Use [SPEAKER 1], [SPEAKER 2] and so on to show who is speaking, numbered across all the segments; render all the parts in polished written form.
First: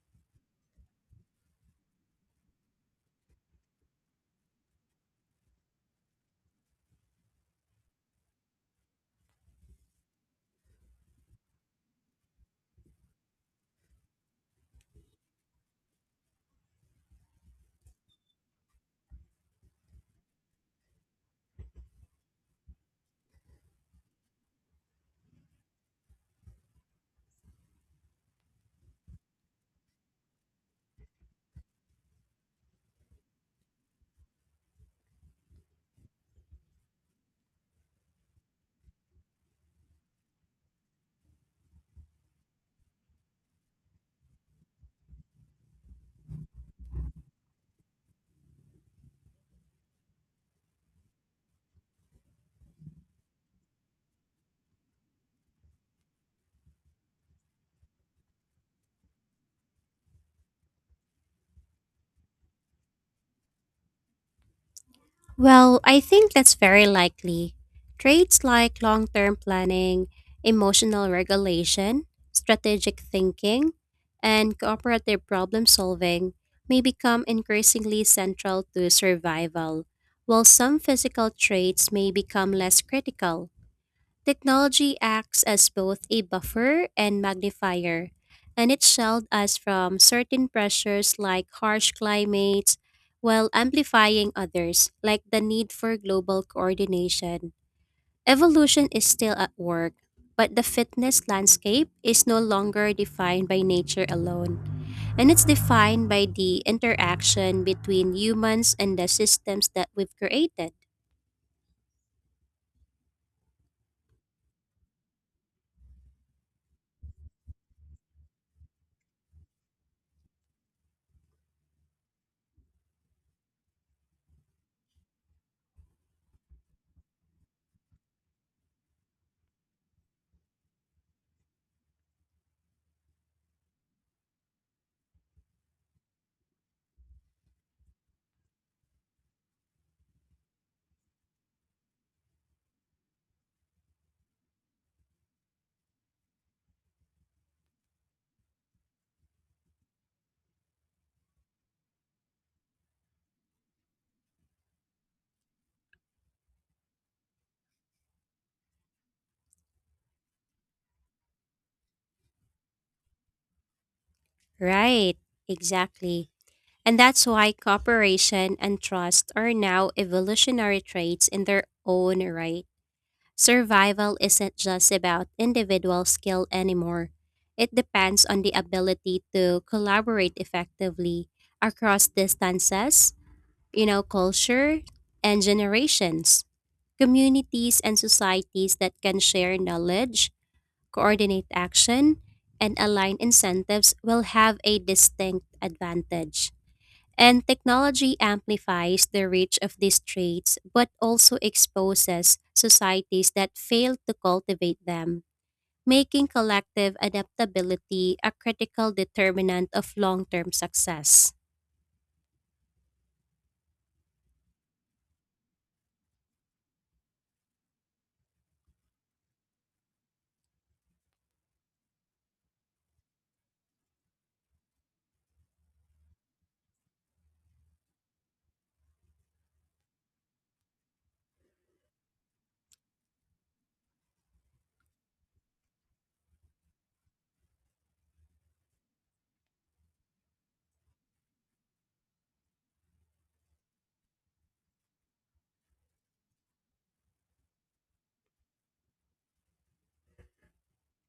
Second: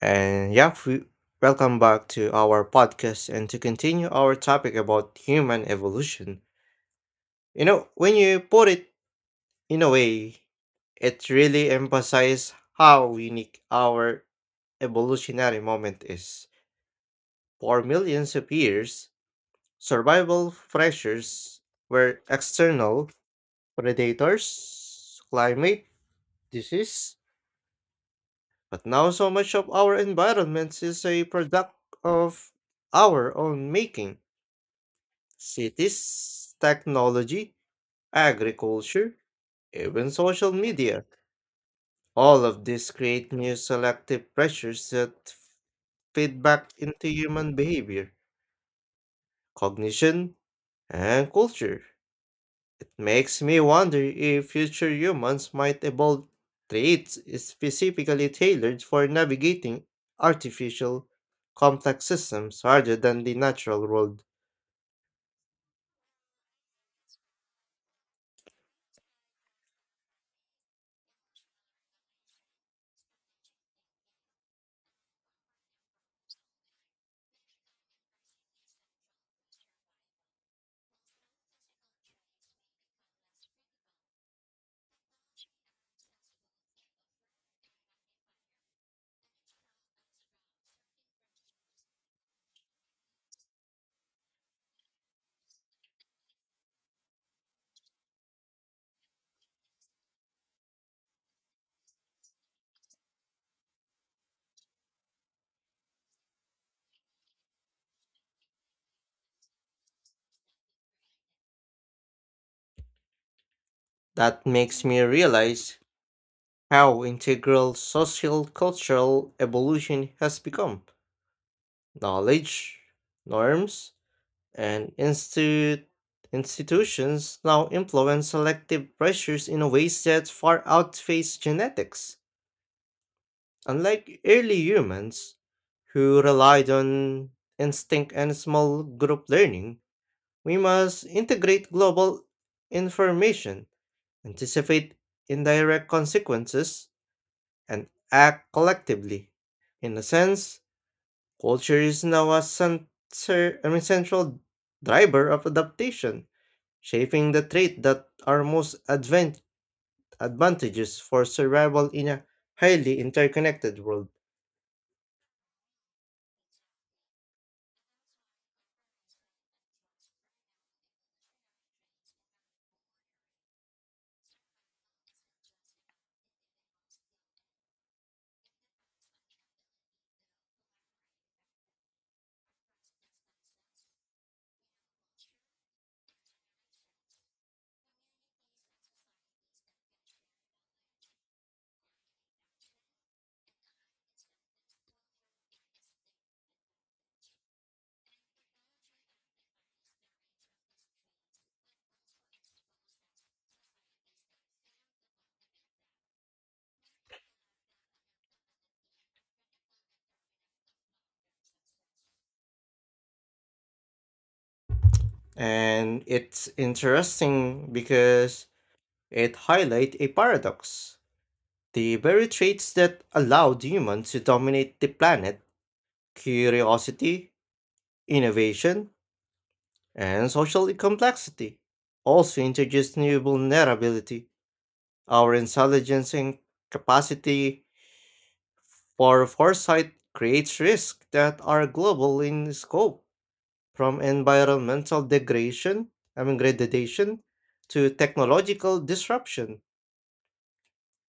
[SPEAKER 1] And yeah, we- Welcome back to our podcast and to continue our topic about human evolution. When you put it in a way, it really emphasizes how unique our evolutionary moment is. For millions of years, survival pressures were external predators, climate, disease, but now so much of our environment is a product of our own making. Cities, technology, agriculture, even social media. All of this create new selective pressures that feed back into human behavior, cognition, and culture. It makes me wonder if future humans might evolve traits specifically tailored for navigating artificial, complex systems rather than the natural world.
[SPEAKER 2] Well, I think that's very likely. Traits like long term planning, emotional regulation, strategic thinking, and cooperative problem solving may become increasingly central to survival, while some physical traits may become less critical. Technology acts as both a buffer and magnifier, and it shields us from certain pressures like harsh climates while amplifying others, like the need for global coordination. Evolution is still at work, but the fitness landscape is no longer defined by nature alone, and it's defined by the interaction between humans and the systems that we've created.
[SPEAKER 1] That makes me realize how integral social cultural evolution has become. Knowledge, norms, and institutions now influence selective pressures in ways that far outpace genetics. Unlike early humans, who relied on instinct and small group learning, we must integrate global information, anticipate indirect consequences, and act collectively. In a sense, culture is now a central driver of adaptation, shaping the traits that are most advantageous for survival in a highly interconnected world.
[SPEAKER 2] Right, exactly. And that's why cooperation and trust are now evolutionary traits in their own right. Survival isn't just about individual skill anymore. It depends on the ability to collaborate effectively across distances, you know, culture, and generations. Communities and societies that can share knowledge, coordinate action, and align incentives will have a distinct advantage. And technology amplifies the reach of these traits but also exposes societies that fail to cultivate them, making collective adaptability a critical determinant of long term success.
[SPEAKER 1] And it's interesting because it highlights a paradox. The very traits that allowed humans to dominate the planet curiosity, innovation, and social complexity also introduce new vulnerability. Our intelligence and capacity for foresight creates risks that are global in scope, from environmental degradation, I mean degradation, to technological disruption.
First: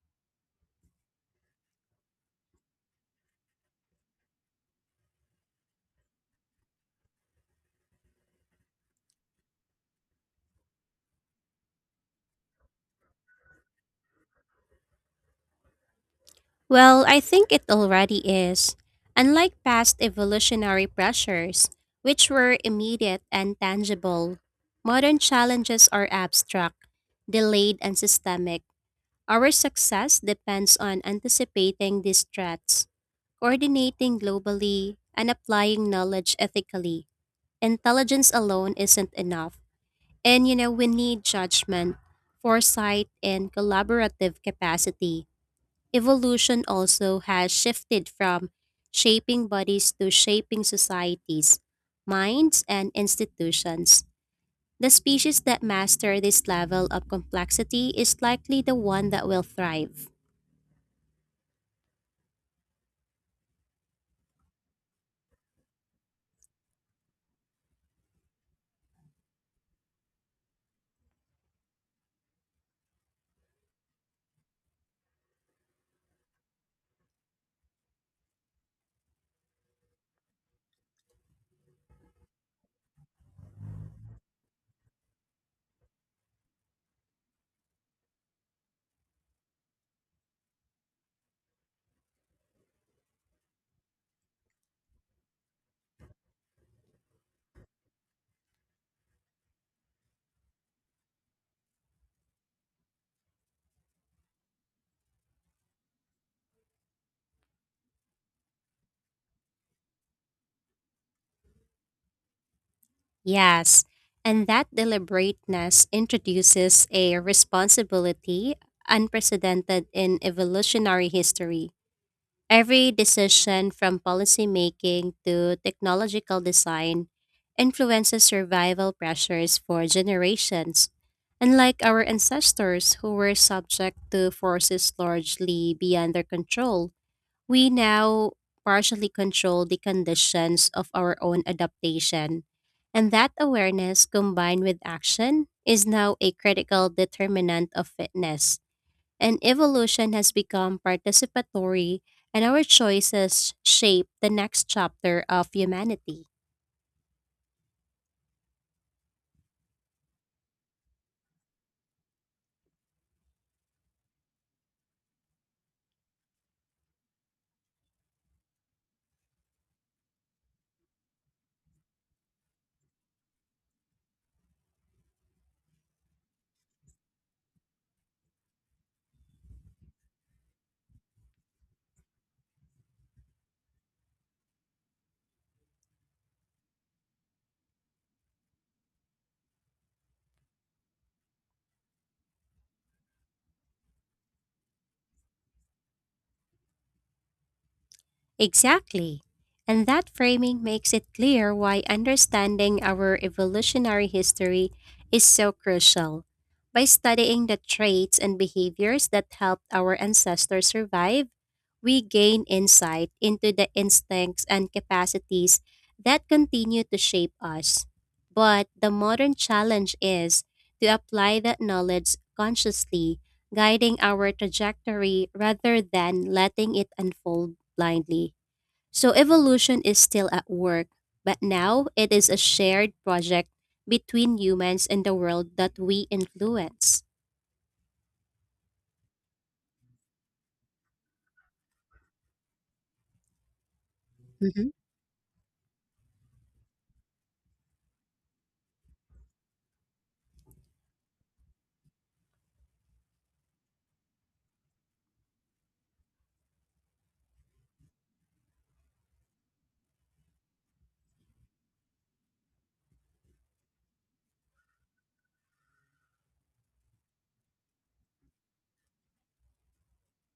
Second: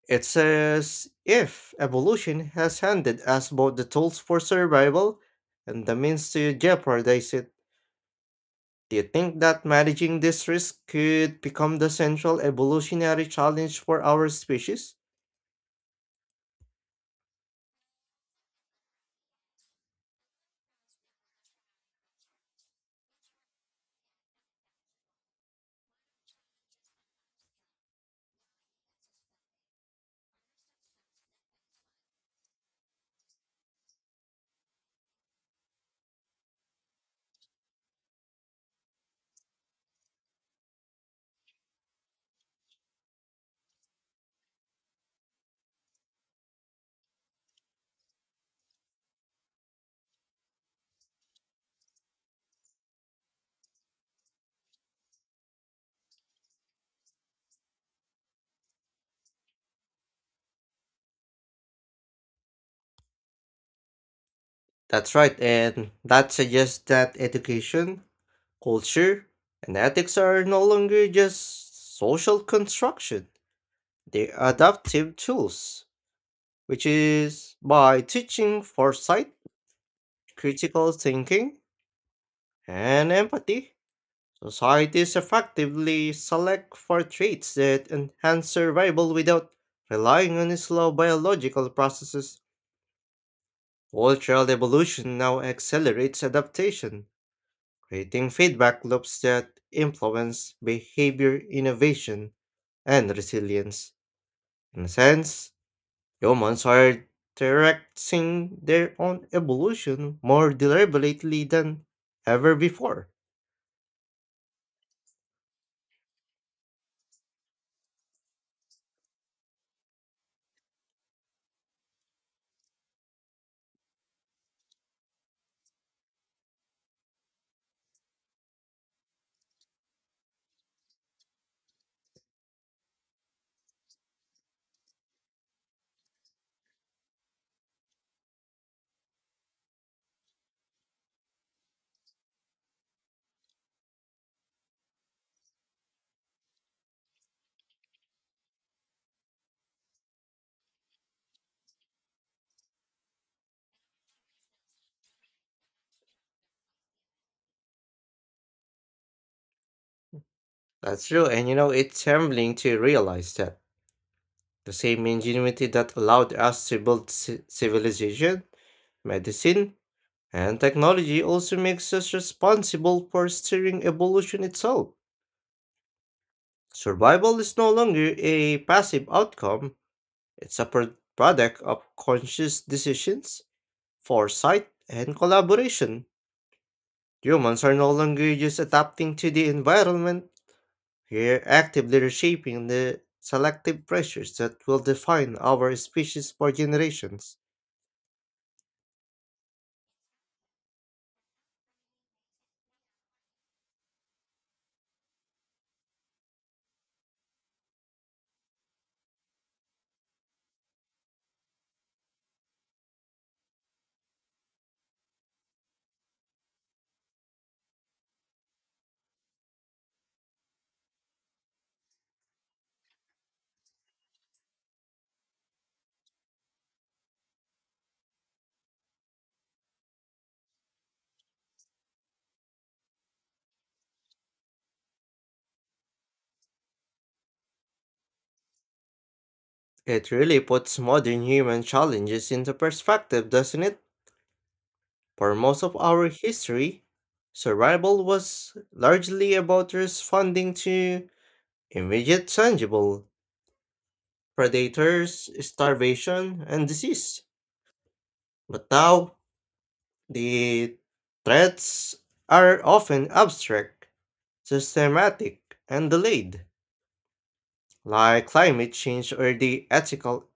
[SPEAKER 1] It's as if evolution has handed us both the tools for survival and the means to jeopardize it. Do you think that managing this risk could become the central evolutionary challenge for our species?
[SPEAKER 2] Well, I think it already is. Unlike past evolutionary pressures, which were immediate and tangible, modern challenges are abstract, delayed, and systemic. Our success depends on anticipating these threats, coordinating globally, and applying knowledge ethically. Intelligence alone isn't enough. And you know, we need judgment, foresight, and collaborative capacity. Evolution also has shifted from shaping bodies to shaping societies, minds, and institutions. The species that master this level of complexity is likely the one that will thrive.
[SPEAKER 1] That's right, and that suggests that education, culture, and ethics are no longer just social construction. They're adaptive tools, which is by teaching foresight, critical thinking, and empathy, societies effectively select for traits that enhance survival without relying on slow biological processes. Cultural evolution now accelerates adaptation, creating feedback loops that influence behavior, innovation, and resilience. In a sense, humans are directing their own evolution more deliberately than ever before.
[SPEAKER 2] Yes, and that deliberateness introduces a responsibility unprecedented in evolutionary history. Every decision from policymaking to technological design influences survival pressures for generations. Unlike our ancestors who were subject to forces largely beyond their control, we now partially control the conditions of our own adaptation. And that awareness combined with action is now a critical determinant of fitness and evolution has become participatory, and our choices shape the next chapter of humanity.
[SPEAKER 1] That's true, and it's humbling to realize that. The same ingenuity that allowed us to build civilization, medicine, and technology also makes us responsible for steering evolution itself. Survival is no longer a passive outcome, it's a product of conscious decisions, foresight, and collaboration. Humans are no longer just adapting to the environment, we're actively reshaping the selective pressures that will define our species for generations.
[SPEAKER 2] Exactly. And that framing makes it clear why understanding our evolutionary history is so crucial. By studying the traits and behaviors that helped our ancestors survive, we gain insight into the instincts and capacities that continue to shape us. But the modern challenge is to apply that knowledge consciously, guiding our trajectory rather than letting it unfold blindly. So evolution is still at work, but now it is a shared project between humans and the world that we influence.
[SPEAKER 1] It really puts modern human challenges into perspective, doesn't it?
[SPEAKER 2] Hmm.
[SPEAKER 1] For most of our history, survival was largely about responding to immediate tangible predators, starvation, and disease. But now, the threats are often abstract, systematic, and delayed, like climate change or the ethical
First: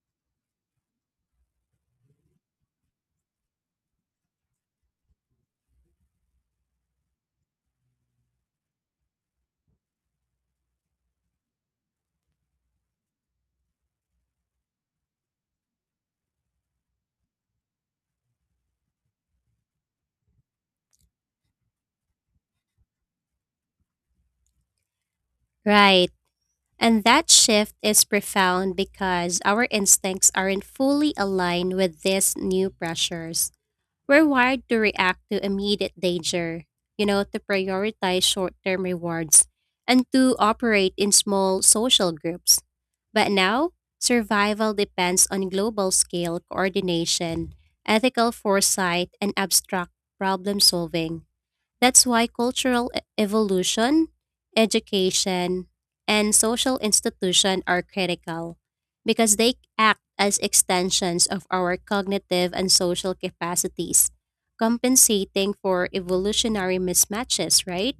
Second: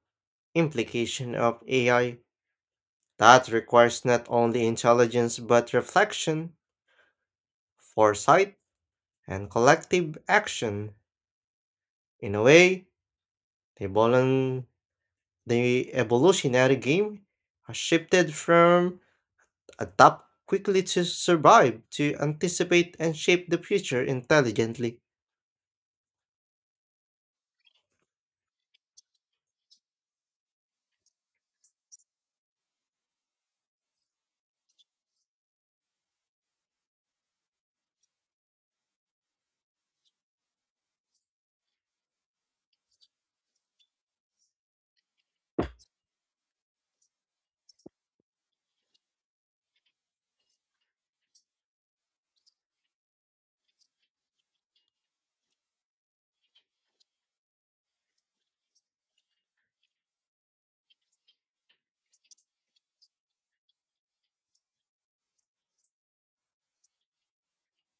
[SPEAKER 1] implication of AI. That requires not only intelligence but reflection, foresight, and collective action. In a way, the, volun- the evolutionary game has shifted from adapt quickly to survive to anticipate and shape the future intelligently.
[SPEAKER 2] Right. And that shift is profound because our instincts aren't fully aligned with these new pressures. We're wired to react to immediate danger, you know, to prioritize short term rewards, and to operate in small social groups. But now, survival depends on global scale coordination, ethical foresight, and abstract problem solving. That's why cultural evolution, education, and social institution are critical because they act as extensions of our cognitive and social capacities, compensating for evolutionary mismatches, right?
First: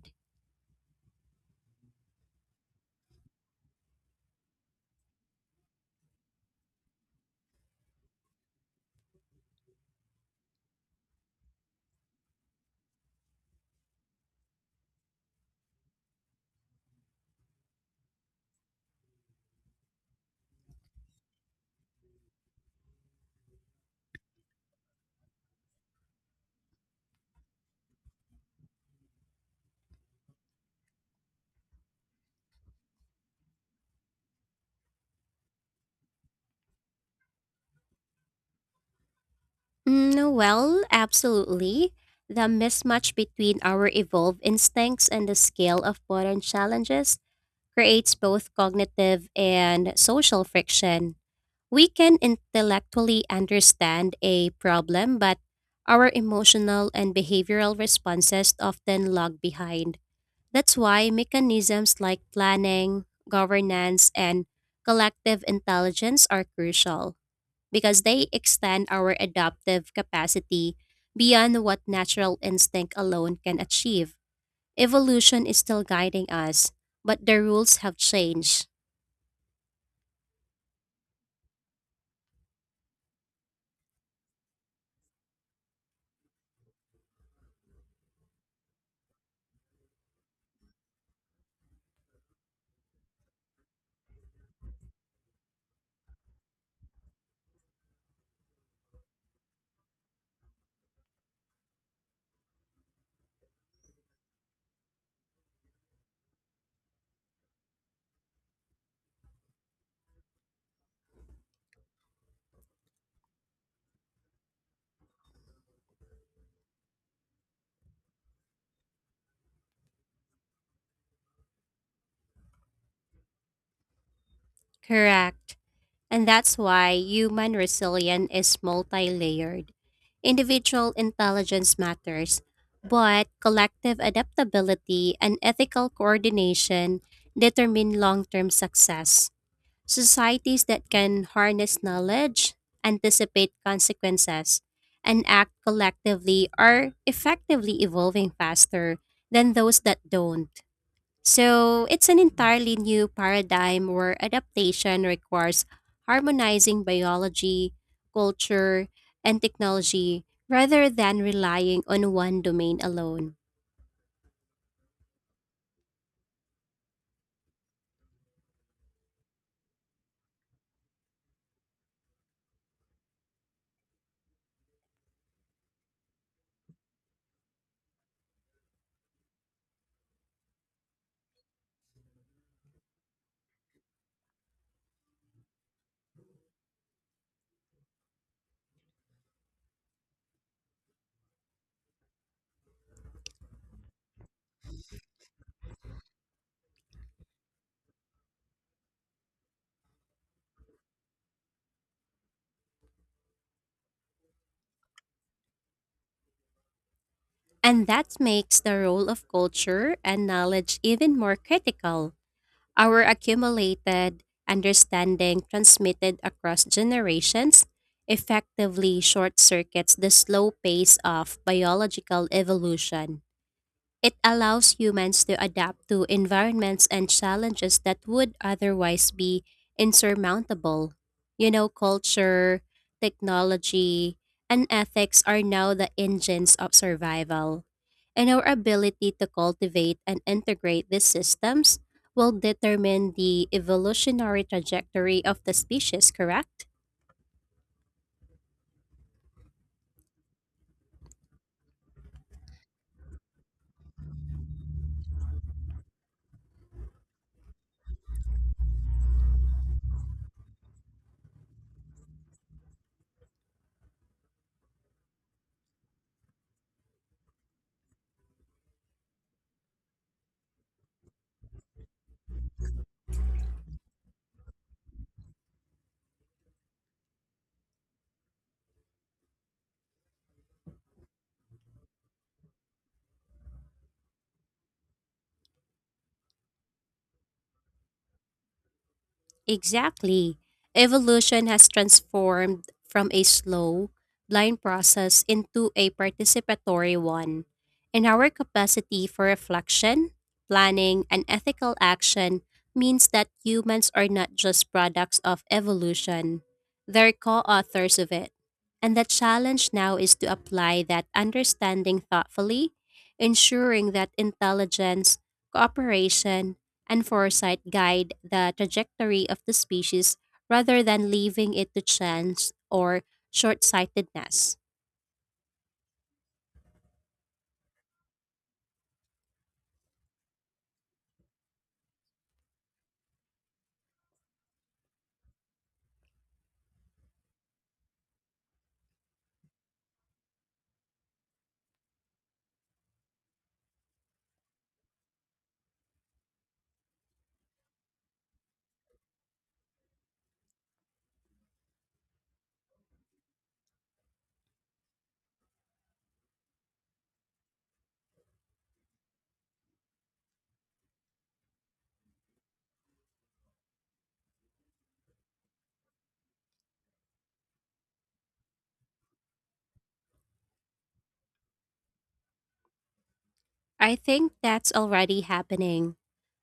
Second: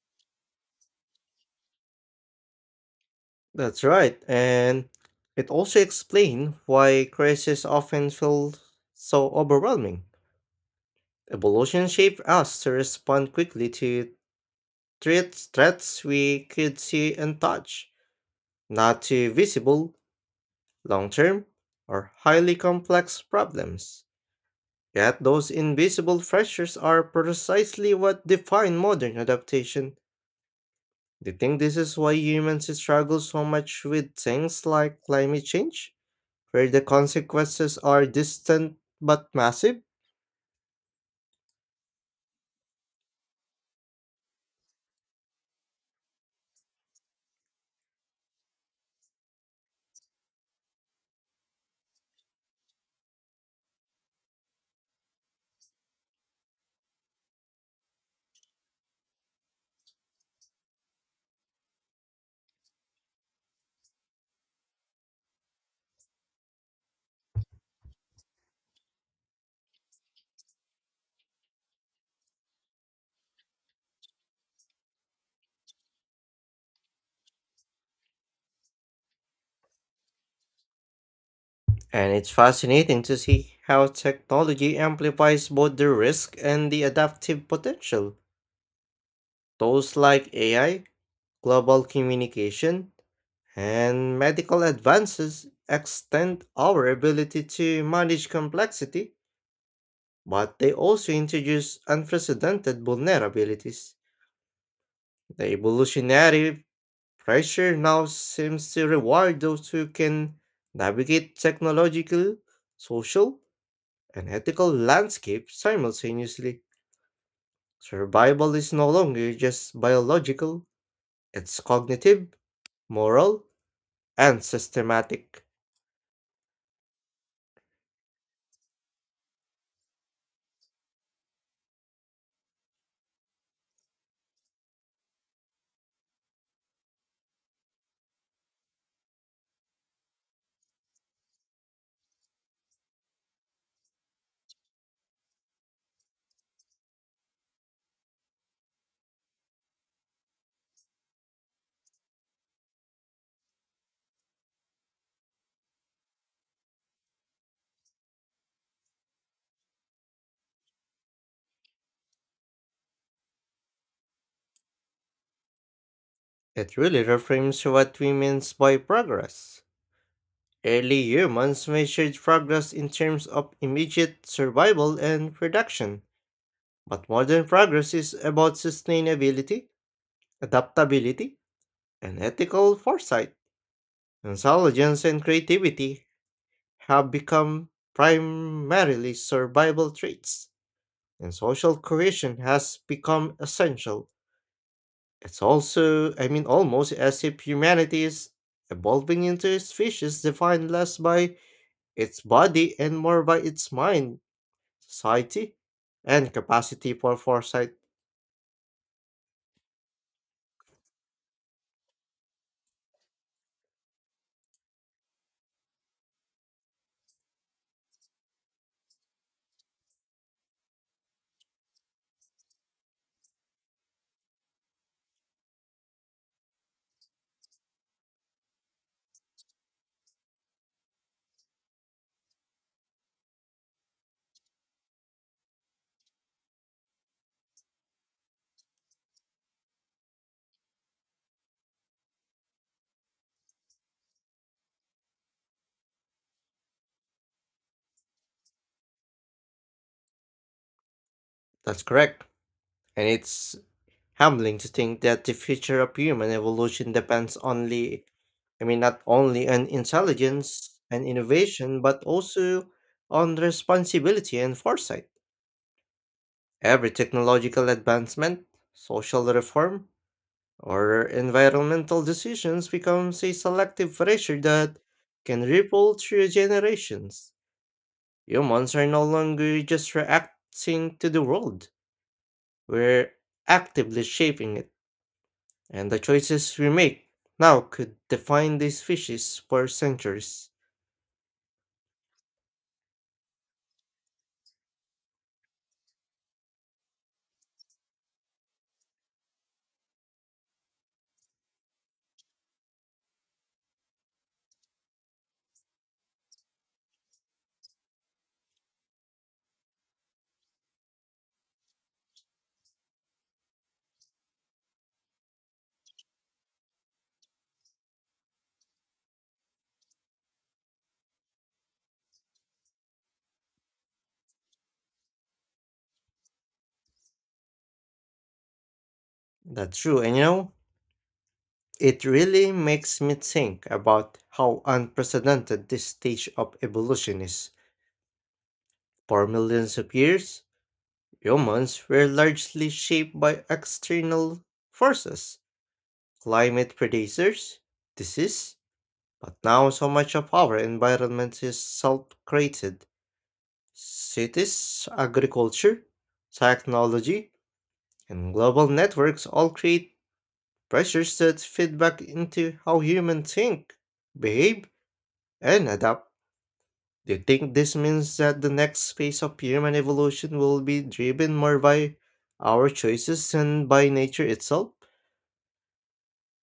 [SPEAKER 1] That's right, and it also explains why crises often feel so overwhelming. Evolution shaped us to respond quickly to threats, threats we could see and touch, not too visible, long term, or highly complex problems. Yet those invisible pressures are precisely what define modern adaptation. Do you think this is why humans struggle so much with things like climate change, where the consequences are distant but massive?
[SPEAKER 2] Mm, well, absolutely. The mismatch between our evolved instincts and the scale of modern challenges creates both cognitive and social friction. We can intellectually understand a problem, but our emotional and behavioral responses often lag behind. That's why mechanisms like planning, governance, and collective intelligence are crucial because they extend our adaptive capacity beyond what natural instinct alone can achieve. Evolution is still guiding us, but the rules have changed.
[SPEAKER 1] And it's fascinating to see how technology amplifies both the risk and the adaptive potential. Tools like AI, global communication, and medical advances extend our ability to manage complexity, but they also introduce unprecedented vulnerabilities. The evolutionary pressure now seems to reward those who can navigate technological, social, and ethical landscapes simultaneously. Survival is no longer just biological, it's cognitive, moral, and systematic.
[SPEAKER 2] Correct. And that's why human resilience is multi layered. Individual intelligence matters, but collective adaptability and ethical coordination determine long term success. Societies that can harness knowledge, anticipate consequences, and act collectively are effectively evolving faster than those that don't. So it's an entirely new paradigm where adaptation requires harmonizing biology, culture, and technology rather than relying on one domain alone.
[SPEAKER 1] It really reframes what we mean by progress. Early humans measured progress in terms of immediate survival and production, but modern progress is about sustainability, adaptability, and ethical foresight. Intelligence and creativity have become primarily survival traits, and social cohesion has become essential. It's almost as if humanity is evolving into a species defined less by its body and more by its mind, society, and capacity for foresight.
[SPEAKER 2] And that makes the role of culture and knowledge even more critical. Our accumulated understanding transmitted across generations effectively short circuits the slow pace of biological evolution. It allows humans to adapt to environments and challenges that would otherwise be insurmountable. You know, culture, technology, and ethics are now the engines of survival. And our ability to cultivate and integrate these systems will determine the evolutionary trajectory of the species, correct?
[SPEAKER 1] That's correct. And it's humbling to think that the future of human evolution depends not only on intelligence and innovation, but also on responsibility and foresight. Every technological advancement, social reform, our environmental decisions becomes a selective pressure that can ripple through generations. Humans are no longer just reacting to the world. We're actively shaping it, and the choices we make now could define these species for
[SPEAKER 2] Exactly.
[SPEAKER 1] centuries.
[SPEAKER 2] Evolution has transformed from a slow, blind process into a participatory one, and our capacity for reflection, planning, and ethical action means that humans are not just products of evolution, they're co authors of it. And the challenge now is to apply that understanding thoughtfully, ensuring that intelligence, cooperation, and foresight guide the trajectory of the species rather than leaving it to chance or short sightedness.
[SPEAKER 1] That's true, and it really makes me think about how unprecedented this stage of evolution is. For millions of years, humans were largely shaped by external forces, climate predators, disease, but now so much of our environment is self created. Cities, agriculture, technology, and global networks all create pressures that feed back into how humans think, behave, and adapt. Do you think this means that the next phase of human evolution will be driven more by our choices than by
[SPEAKER 2] I
[SPEAKER 1] nature
[SPEAKER 2] think
[SPEAKER 1] itself?
[SPEAKER 2] that's already happening.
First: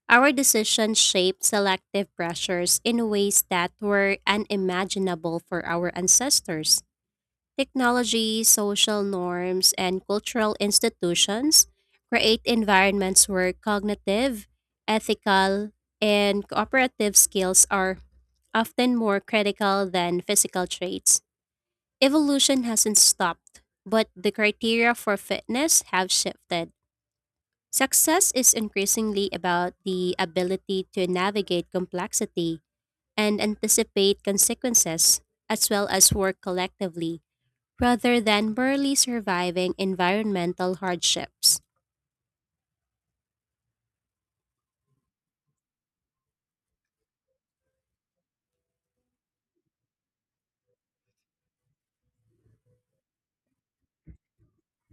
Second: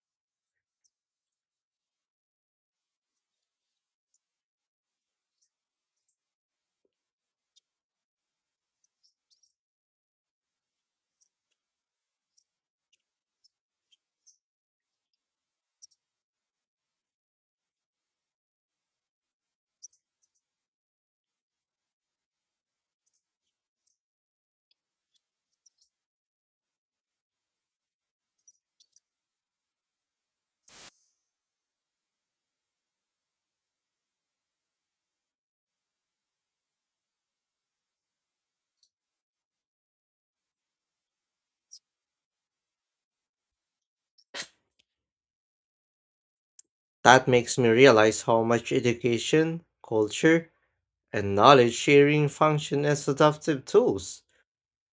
[SPEAKER 2] Our decisions shape selective pressures in ways that were unimaginable for our ancestors. Technology, social norms, and cultural institutions create environments where cognitive, ethical, and cooperative skills are often more critical than physical traits. Evolution hasn't stopped, but the criteria for fitness have shifted. Success is increasingly about the ability to navigate complexity and anticipate consequences, as well as work collectively, rather than merely surviving environmental hardships.
[SPEAKER 1] That makes me realize how much education, culture, and knowledge sharing function as adaptive tools.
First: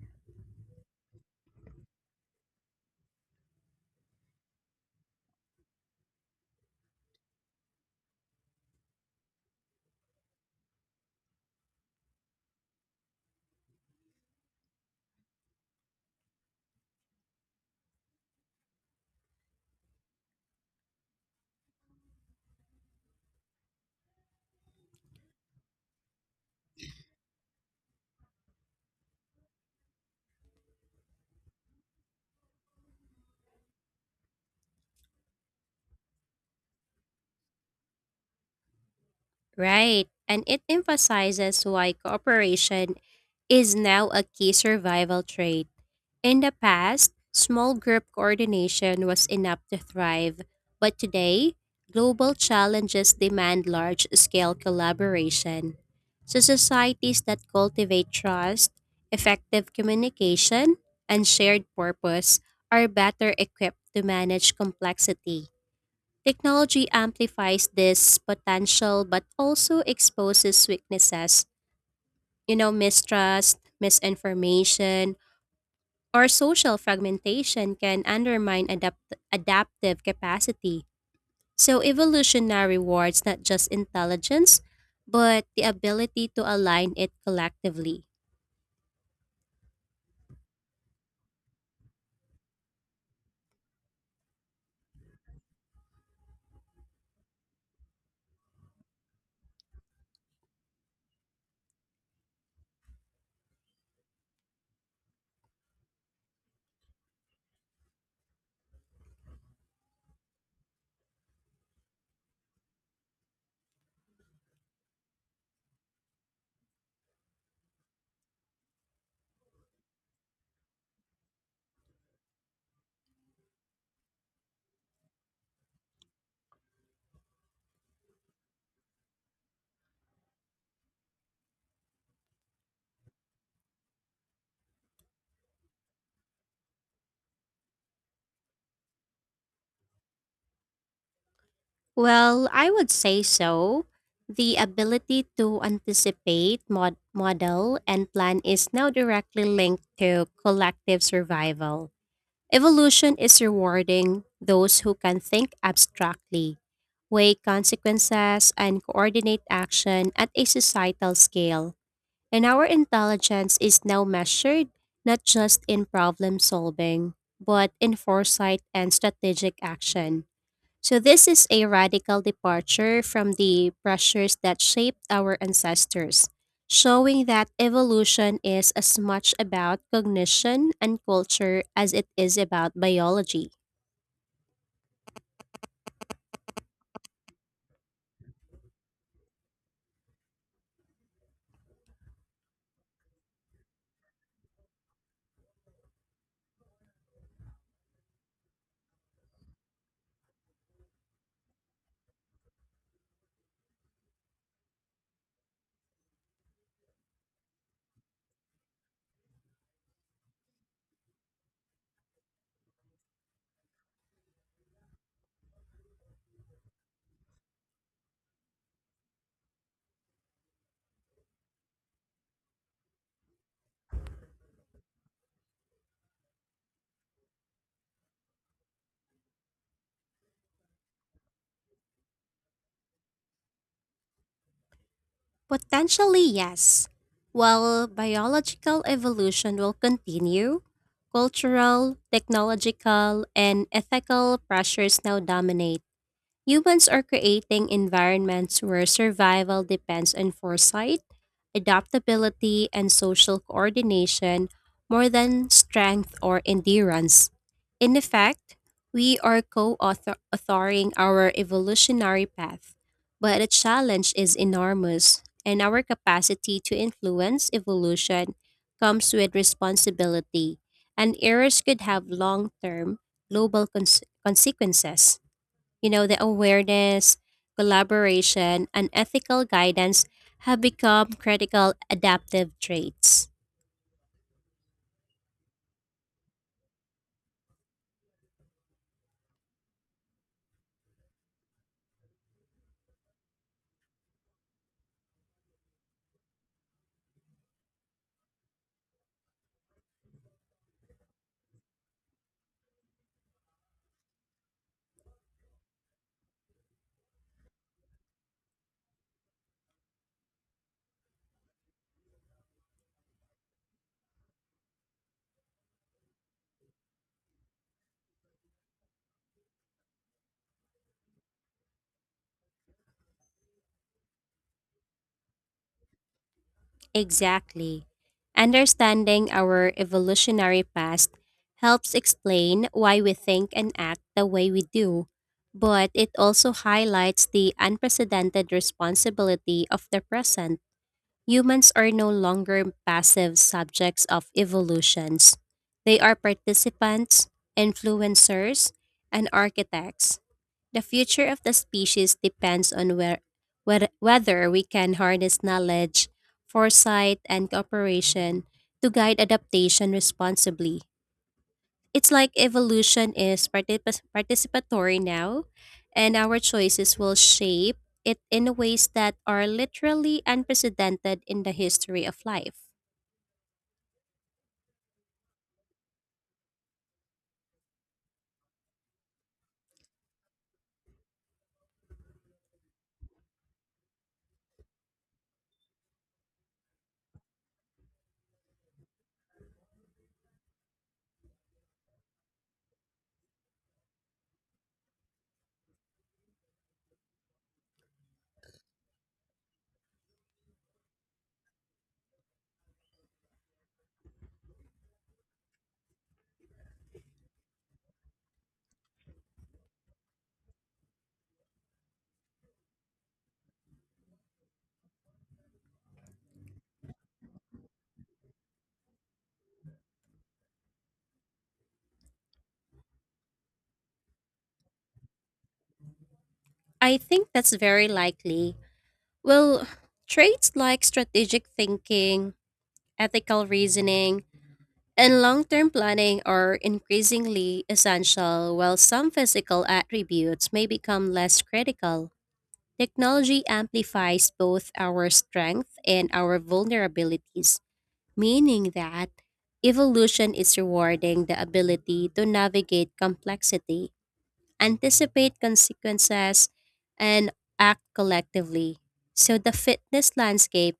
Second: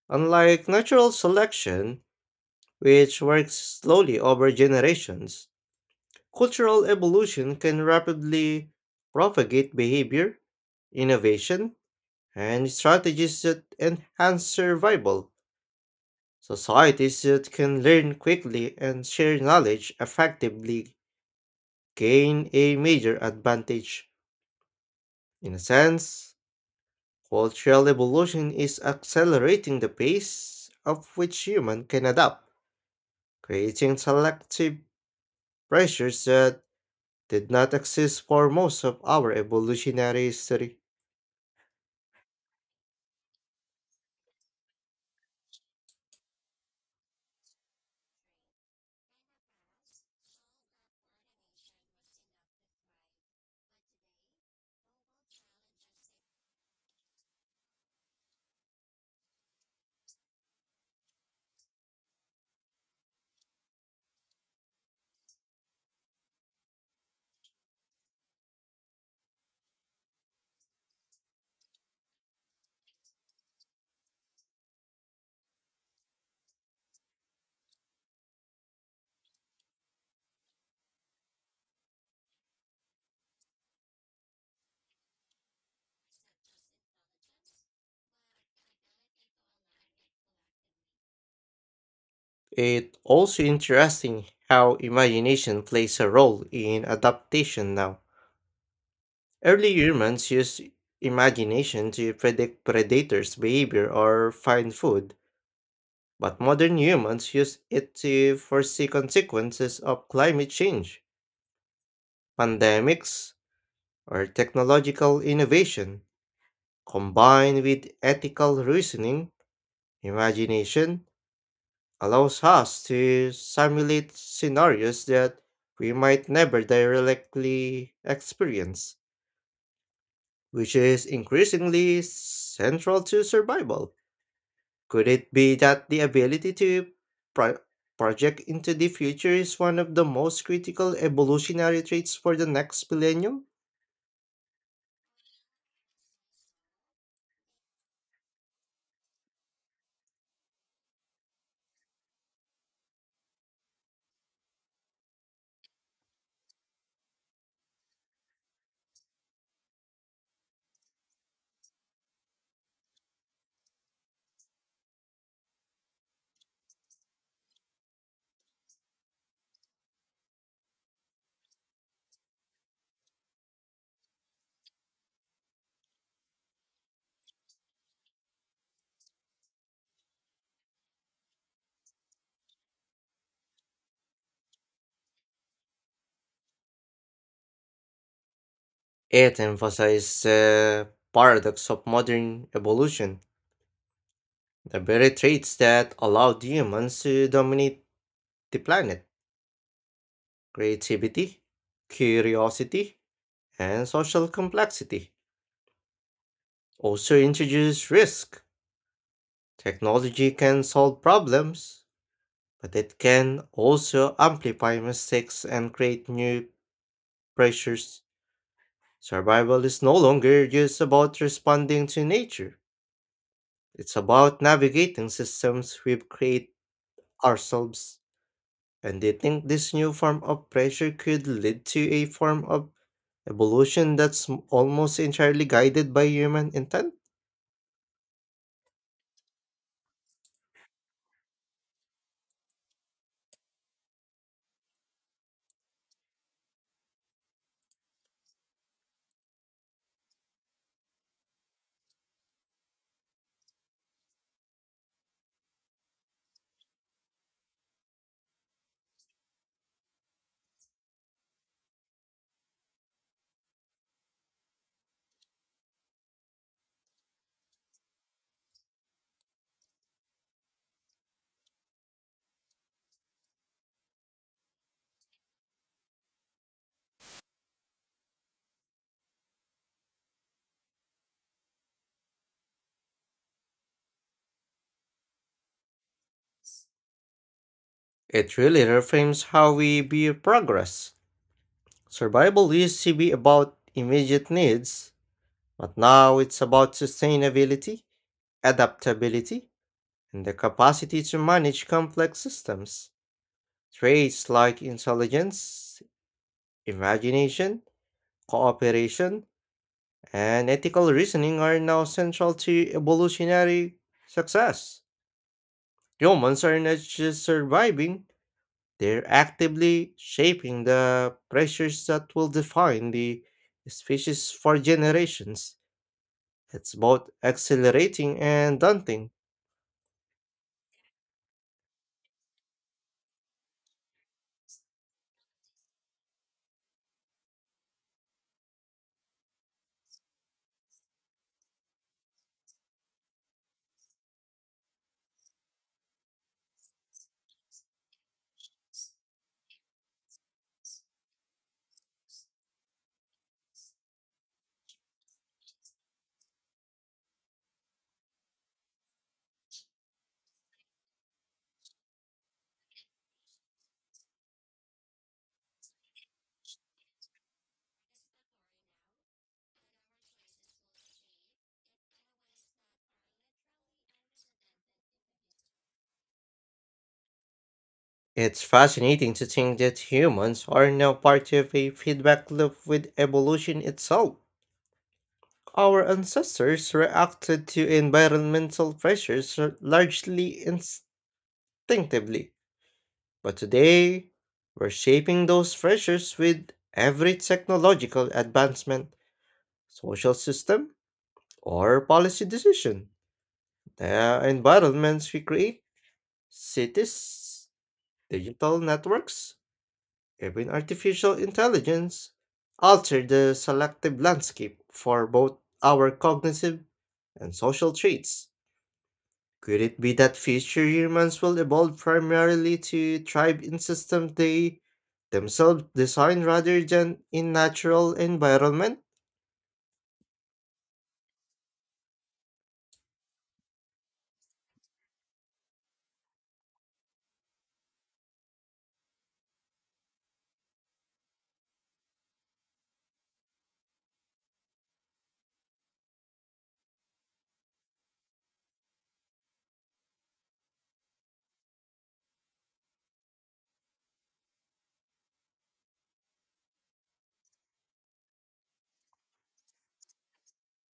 [SPEAKER 1] Unlike natural selection, which works slowly over generations, cultural evolution can rapidly propagate behavior, innovation, and strategies that enhance survival. Societies that can learn quickly and share knowledge effectively gain a major advantage. In a sense, cultural evolution is accelerating the pace of which humans can adapt, creating selective pressures that did not exist for most of our
[SPEAKER 2] Right,
[SPEAKER 1] evolutionary
[SPEAKER 2] and it
[SPEAKER 1] history.
[SPEAKER 2] emphasizes why cooperation is now a key survival trait. In the past, small group coordination was enough to thrive, but today, global challenges demand large scale collaboration. So, societies that cultivate trust, effective communication, and shared purpose are better equipped to manage complexity. Technology amplifies this potential but also exposes weaknesses, you know, mistrust, misinformation, or social fragmentation can undermine adaptive capacity. So, evolution rewards not just intelligence, but the ability to align it collectively.
[SPEAKER 1] It's also interesting how imagination plays a role in adaptation now. Early humans used imagination to predict predators' behavior or find food, but modern humans use it to foresee consequences of climate change, pandemics, or technological innovation. Combined with ethical reasoning, imagination allows us to simulate scenarios that we might never directly experience, which is increasingly central to survival. Could it be that the ability to pro- project into the future is one of the most critical evolutionary traits for the
[SPEAKER 2] Well, I would
[SPEAKER 1] next
[SPEAKER 2] say
[SPEAKER 1] millennium?
[SPEAKER 2] so. The ability to anticipate, model, and plan is now directly linked to collective survival. Evolution is rewarding those who can think abstractly, weigh consequences, and coordinate action at a societal scale. And our intelligence is now measured not just in problem solving, but in foresight and strategic action. So, this is a radical departure from the pressures that shaped our ancestors, showing that evolution is as much about cognition and culture as it is about biology.
[SPEAKER 1] It emphasizes the paradox of modern evolution, the very traits that allowed humans to dominate the planet creativity, curiosity, and social complexity. Also introduce risk. Technology can solve problems, but it can also amplify mistakes and create new pressures. Survival is no longer just about responding to nature, it's about navigating systems we've created ourselves. And they think this new form of pressure could lead to a form of evolution that's almost entirely guided by
[SPEAKER 2] Potentially,
[SPEAKER 1] human
[SPEAKER 2] yes.
[SPEAKER 1] intent.
[SPEAKER 2] While biological evolution will continue, cultural, technological, and ethical pressures now dominate. Humans are creating environments where survival depends on foresight, adaptability, and social coordination more than strength or endurance. In effect, we are co authoring our evolutionary path, but the challenge is enormous, and our capacity to influence evolution comes with responsibility, and errors could have long term global consequences. You know, the awareness, collaboration, and ethical guidance have become critical adaptive traits.
[SPEAKER 1] It really reframes how we view progress. Survival used to be about immediate needs, but now it's about sustainability, adaptability, and the capacity to manage complex systems. Traits like intelligence, imagination, cooperation, and ethical reasoning are now central to evolutionary success. Humans are not just surviving, they're actively shaping the pressures that will define the species for generations. It's both
[SPEAKER 2] Exactly.
[SPEAKER 1] exhilarating and daunting.
[SPEAKER 2] Understanding our evolutionary past helps explain why we think and act the way we do, but it also highlights the unprecedented responsibility of the present. Humans are no longer passive subjects of evolutions. They are participants, influencers, and architects. The future of the species depends on whether we can harness knowledge, foresight, and cooperation to guide adaptation responsibly. It's like evolution is participatory now, and our choices will shape it in ways that are literally unprecedented in the history of life.
[SPEAKER 1] It's fascinating to think that humans are now part of a feedback loop with evolution itself. Our ancestors reacted to environmental pressures largely instinctively, but today we're shaping those pressures with every technological advancement, social system, or policy decision. The environments we create, cities, digital networks, even artificial intelligence alter the selective landscape for both our cognitive and social traits. Could it be that future humans will evolve primarily to thrive in systems they themselves design rather
[SPEAKER 2] I
[SPEAKER 1] than
[SPEAKER 2] think
[SPEAKER 1] in
[SPEAKER 2] that's very
[SPEAKER 1] natural
[SPEAKER 2] likely.
[SPEAKER 1] environment?
[SPEAKER 2] Well, traits like strategic thinking, ethical reasoning, and long term planning are increasingly essential, while some physical attributes may become less critical. Technology amplifies both our strength and our vulnerabilities, meaning that evolution is rewarding the ability to navigate complexity, anticipate consequences, and act collectively. So the fitness landscape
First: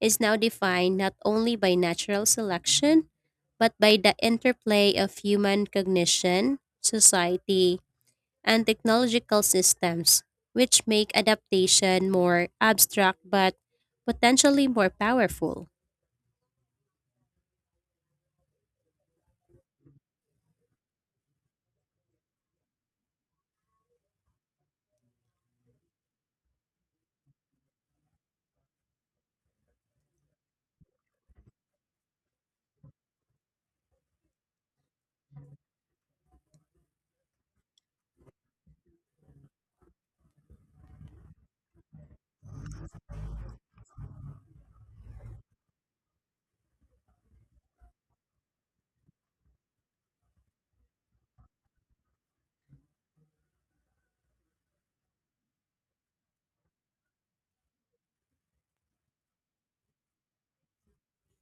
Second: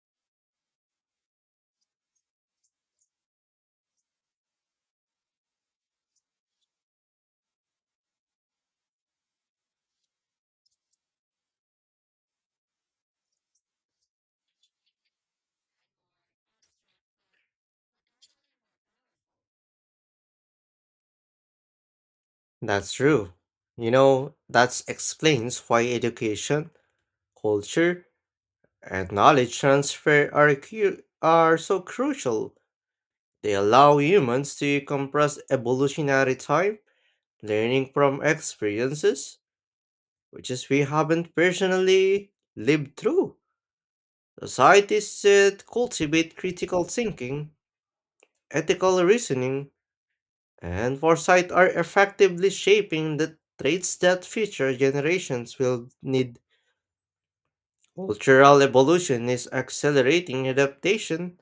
[SPEAKER 2] is now defined not only by natural selection, but by the interplay of human cognition, society, and technological systems, which make adaptation more abstract but potentially more powerful.
[SPEAKER 1] That's true. That explains why education, culture, and knowledge transfer are so crucial. They allow humans to compress evolutionary time, learning from experiences, which is we haven't personally lived through. Societies should cultivate critical thinking, ethical reasoning, and foresight are effectively shaping the traits that future generations will need. Cultural evolution is accelerating adaptation,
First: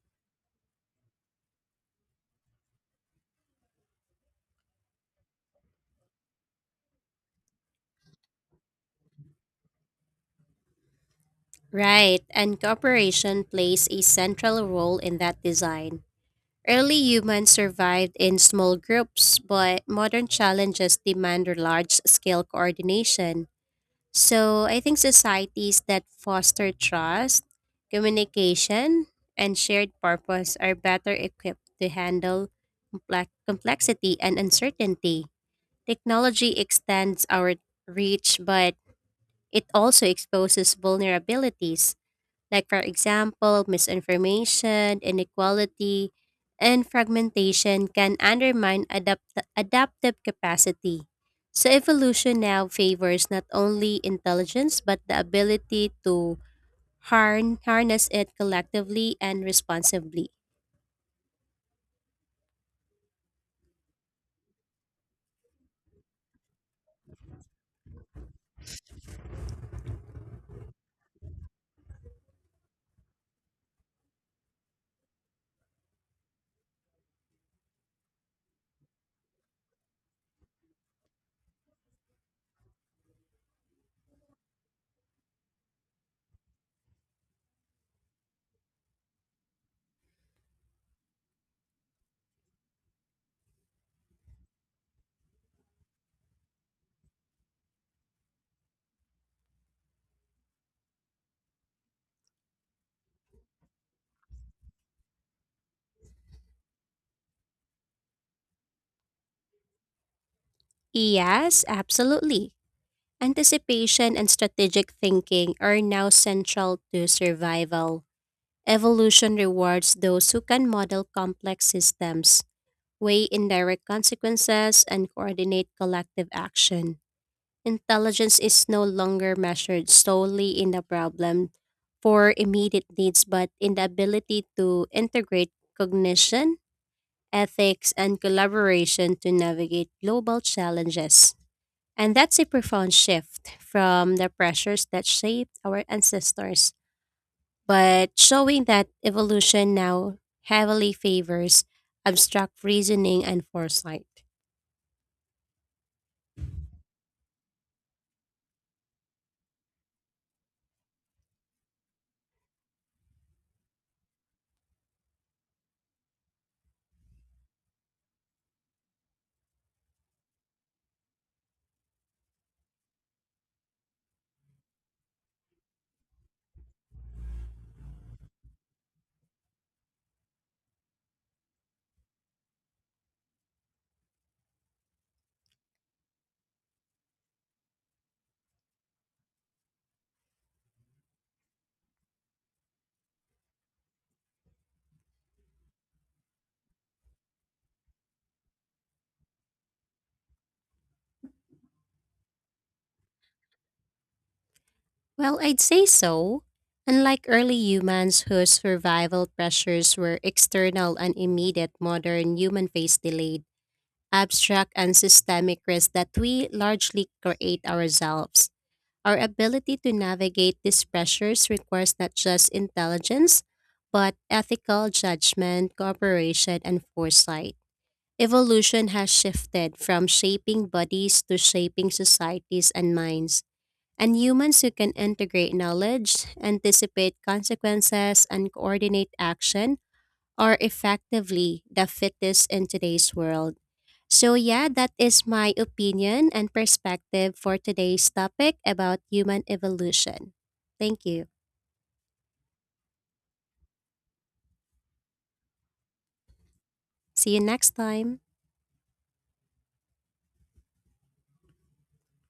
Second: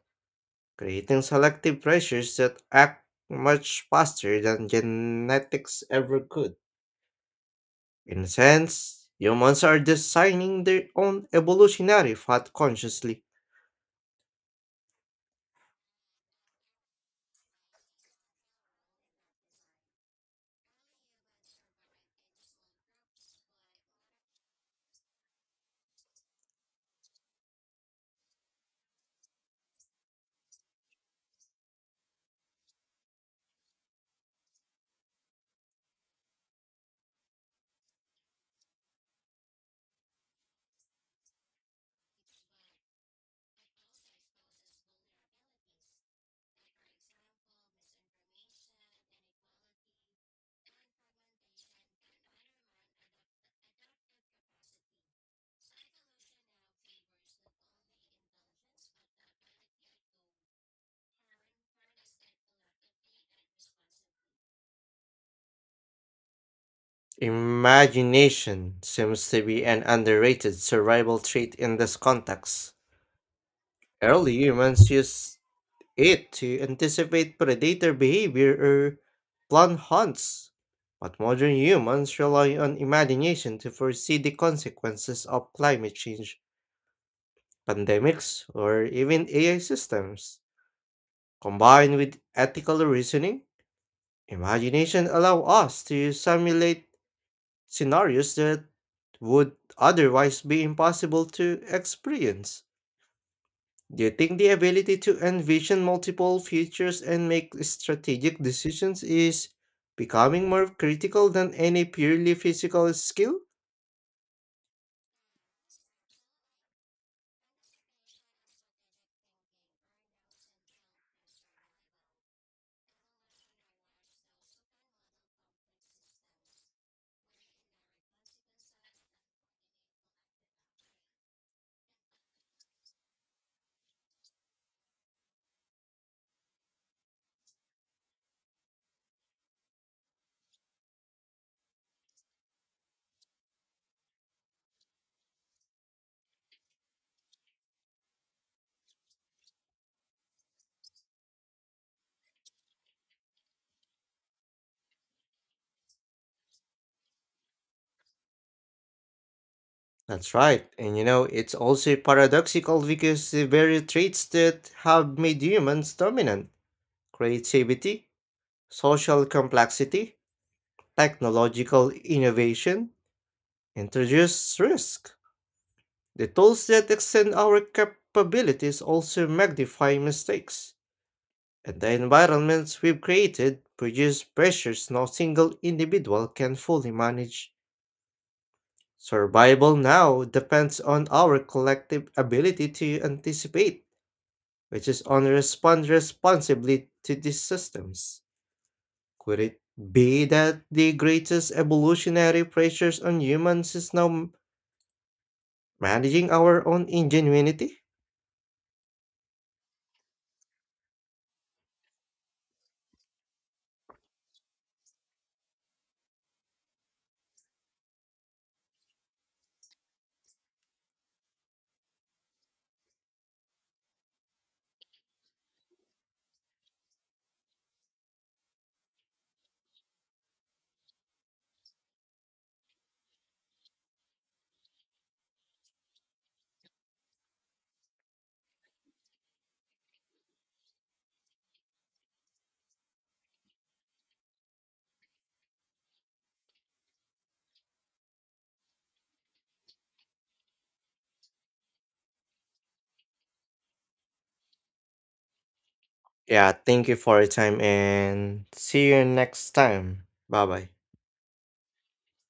[SPEAKER 1] creating selective pressures that act much faster than genetics ever could. In a sense, humans are designing their own evolutionary
[SPEAKER 2] Right,
[SPEAKER 1] path
[SPEAKER 2] and
[SPEAKER 1] consciously.
[SPEAKER 2] cooperation plays a central role in that design. Early humans survived in small groups, but modern challenges demand large scale coordination. So I think societies that foster trust, communication, and shared purpose are better equipped to handle complexity and uncertainty. Technology extends our reach, but it also exposes vulnerabilities like, for example, misinformation, inequality, and fragmentation can undermine adaptive capacity. So, evolution now favors not only intelligence but the ability to harness it collectively and responsibly.
[SPEAKER 1] Imagination seems to be an underrated survival trait in this context. Early humans used it to anticipate predator behavior or plan hunts, but modern humans rely on imagination to foresee the consequences of climate change, pandemics, or even AI systems. Combined with ethical reasoning, imagination allow us to simulate scenarios that would otherwise be impossible to experience. Do you think the ability to envision multiple futures and make strategic decisions is becoming more critical than
[SPEAKER 2] Yes,
[SPEAKER 1] any purely
[SPEAKER 2] absolutely.
[SPEAKER 1] physical skill?
[SPEAKER 2] Anticipation and strategic thinking are now central to survival. Evolution rewards those who can model complex systems, weigh indirect consequences, and coordinate collective action. Intelligence is no longer measured solely in the problem for immediate needs, but in the ability to integrate cognition, ethics, and collaboration to navigate global challenges. And that's a profound shift from the pressures that shaped our ancestors but showing that evolution now heavily favors abstract reasoning and foresight.
[SPEAKER 1] That's right. And it's also paradoxical because the very traits that have made humans dominant creativity, social complexity, technological innovation, introduce risk. The tools that extend our capabilities also magnify mistakes, and the environments we've created produce pressures no single individual can fully manage. Survival now depends on our collective ability to anticipate, which is on respond responsibly to these systems. Could it be that the greatest evolutionary pressures on humans is now
[SPEAKER 2] Well, I'd say
[SPEAKER 1] managing
[SPEAKER 2] so.
[SPEAKER 1] our own
[SPEAKER 2] Unlike early
[SPEAKER 1] ingenuity?
[SPEAKER 2] humans whose survival pressures were external and immediate, modern human face delayed, abstract and systemic risks that we largely create ourselves. Our ability to navigate these pressures requires not just intelligence, but ethical judgment, cooperation, and foresight. Evolution has shifted from shaping bodies to shaping societies and minds, and humans who can integrate knowledge, anticipate consequences, and coordinate action are effectively the fittest in today's world. So, yeah, that is my opinion and perspective for today's topic about human evolution. Thank you.
[SPEAKER 1] Yeah, thank you for your
[SPEAKER 2] See you
[SPEAKER 1] time
[SPEAKER 2] next time.
[SPEAKER 1] and see you next time. Bye bye.